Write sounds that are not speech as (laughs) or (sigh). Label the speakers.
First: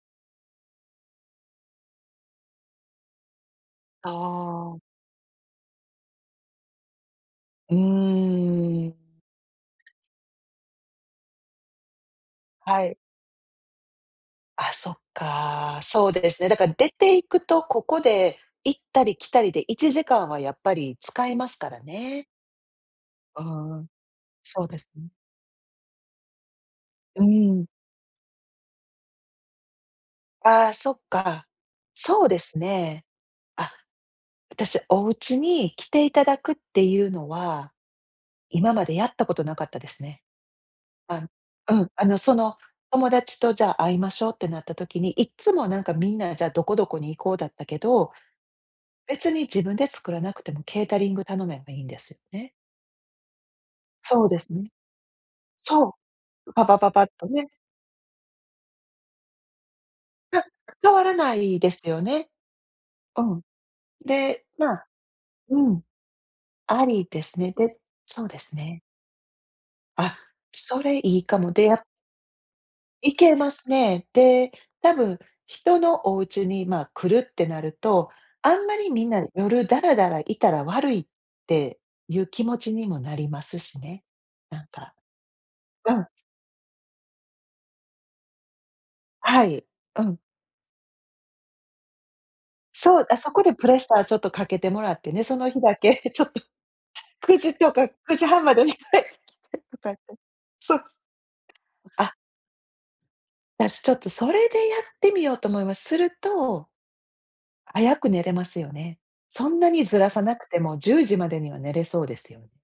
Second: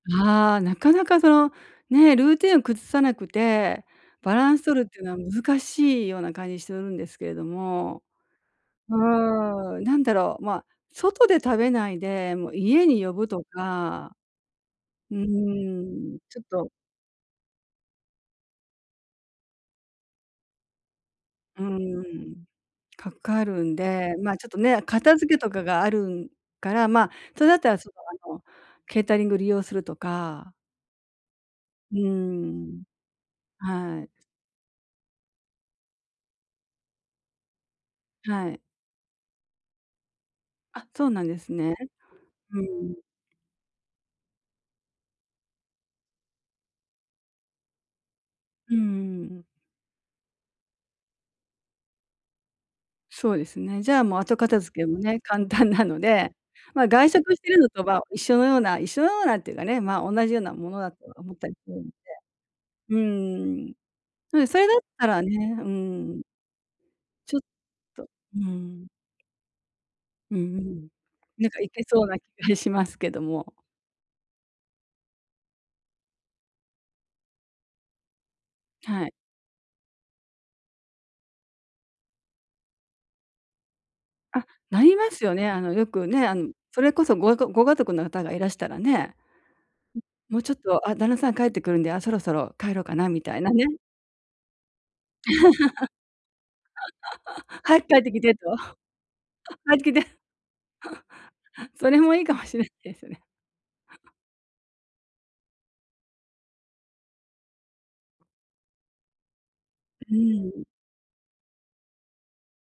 Speaker 1: ああ、なかなかそのね、ルーティーンを崩さなくて
Speaker 2: あ
Speaker 1: バランス取
Speaker 2: あ。
Speaker 1: るってのは難しいような感じするんですけれど
Speaker 2: う
Speaker 1: も。
Speaker 2: ー
Speaker 1: う
Speaker 2: ん。
Speaker 1: ーん、なんだろう、ま、外で食べないで、もう、
Speaker 2: は
Speaker 1: 家
Speaker 2: い。
Speaker 1: に呼ぶとか、
Speaker 2: あ、そっ
Speaker 1: うー
Speaker 2: か、そう
Speaker 1: ん、
Speaker 2: で
Speaker 1: ちょ
Speaker 2: す
Speaker 1: っ
Speaker 2: ね。だか
Speaker 1: と
Speaker 2: ら出ていくと、ここで行ったり来たりで1時間は、やっぱり使います
Speaker 1: う
Speaker 2: から
Speaker 1: ー
Speaker 2: ね。
Speaker 1: ん、か
Speaker 2: うー
Speaker 1: かるん
Speaker 2: ん、
Speaker 1: で、ま、ちょっと
Speaker 2: そうで
Speaker 1: ね、
Speaker 2: す、ん。
Speaker 1: 片付けとかがあるから、ま、
Speaker 2: う
Speaker 1: それだっ
Speaker 2: ん。
Speaker 1: たら、その、あの、ケータリング利用するとか
Speaker 2: ああ、そっか。
Speaker 1: うー
Speaker 2: そうです
Speaker 1: ん。
Speaker 2: ね。あ、
Speaker 1: はい。
Speaker 2: 私、おうちに来ていただくっていうのは、
Speaker 1: はい。
Speaker 2: 今までやったことなかったですね。
Speaker 1: あ、そうなん
Speaker 2: あ
Speaker 1: ですね。
Speaker 2: うん、あの、その、
Speaker 1: うん。
Speaker 2: 友達と、「じゃあ会いましょう」ってなった時に、いっつもなんかみんな、じゃあどこどこに行こうだったけど、
Speaker 1: うんう
Speaker 2: 別に
Speaker 1: ん。
Speaker 2: 自分で作らなくてもケータリング頼めばいいんです、ね。
Speaker 1: そうですね。じゃあ、もう
Speaker 2: そう
Speaker 1: 後
Speaker 2: です
Speaker 1: 片
Speaker 2: ね。
Speaker 1: 付けもね、簡単な
Speaker 2: そう。
Speaker 1: ので、
Speaker 2: う、パパ
Speaker 1: ま、
Speaker 2: パパッ
Speaker 1: 外
Speaker 2: と
Speaker 1: 食してい
Speaker 2: ね。
Speaker 1: るのとまあ、一緒のような一緒のようなっていうかね、ま、おんなじよう
Speaker 2: は、
Speaker 1: なも
Speaker 2: か
Speaker 1: のだ
Speaker 2: 変わ
Speaker 1: と
Speaker 2: ら
Speaker 1: は思
Speaker 2: な
Speaker 1: ったり
Speaker 2: い
Speaker 1: す
Speaker 2: で
Speaker 1: る
Speaker 2: す
Speaker 1: んで、
Speaker 2: よね。
Speaker 1: う
Speaker 2: うん、
Speaker 1: ーん。そ
Speaker 2: で、
Speaker 1: れそれ
Speaker 2: ま
Speaker 1: だっ
Speaker 2: あ、
Speaker 1: たらね、うー
Speaker 2: うん、
Speaker 1: ん。
Speaker 2: ありで
Speaker 1: ちょ
Speaker 2: す
Speaker 1: っ
Speaker 2: ね。で
Speaker 1: と
Speaker 2: そうで
Speaker 1: う
Speaker 2: すね。
Speaker 1: ん。
Speaker 2: あ、
Speaker 1: うんう
Speaker 2: そ
Speaker 1: ん、
Speaker 2: れいいか
Speaker 1: なん
Speaker 2: も。
Speaker 1: か
Speaker 2: で、
Speaker 1: いけ
Speaker 2: や
Speaker 1: そうな気がしますけ
Speaker 2: い
Speaker 1: ど
Speaker 2: けま
Speaker 1: も。
Speaker 2: すね。で、多分、人のおうちに、ま、来るってなると、あんまり
Speaker 1: は
Speaker 2: みん
Speaker 1: い。
Speaker 2: な夜ダラダラいたら悪いってゆう気持ちにもなりますしね、
Speaker 1: あ、
Speaker 2: なん
Speaker 1: な
Speaker 2: か。
Speaker 1: りますよね。あの、よ
Speaker 2: うん。
Speaker 1: くね、あん、それこそごがくご家族の方がいらしたらね、
Speaker 2: はい、うん。
Speaker 1: ん、「もう、ちょっと、あ、旦那さん帰ってくるんで、あ、そろそろ帰ろうか
Speaker 2: そう、
Speaker 1: な」
Speaker 2: あ、
Speaker 1: み
Speaker 2: そ
Speaker 1: たい
Speaker 2: こ
Speaker 1: な
Speaker 2: で
Speaker 1: ね。
Speaker 2: プレッシャーちょっとかけてもらってね、その日だけちょっと、く
Speaker 1: (laughs)
Speaker 2: じと
Speaker 1: 「早く
Speaker 2: か
Speaker 1: 帰って
Speaker 2: く
Speaker 1: き
Speaker 2: じ
Speaker 1: て」と。
Speaker 2: はんまでに帰ってきて
Speaker 1: 「帰
Speaker 2: とか
Speaker 1: ってき
Speaker 2: 言って、
Speaker 1: て！」
Speaker 2: そう。
Speaker 1: (laughs) それも
Speaker 2: あ
Speaker 1: いいかもしれ、ですね。
Speaker 2: 私、ちょっとそれでやってみようと思います。すると早く寝れますよね。そんなにずら
Speaker 1: う
Speaker 2: さなく
Speaker 1: ー
Speaker 2: て
Speaker 1: ん。
Speaker 2: も10時までには寝れそうですよ。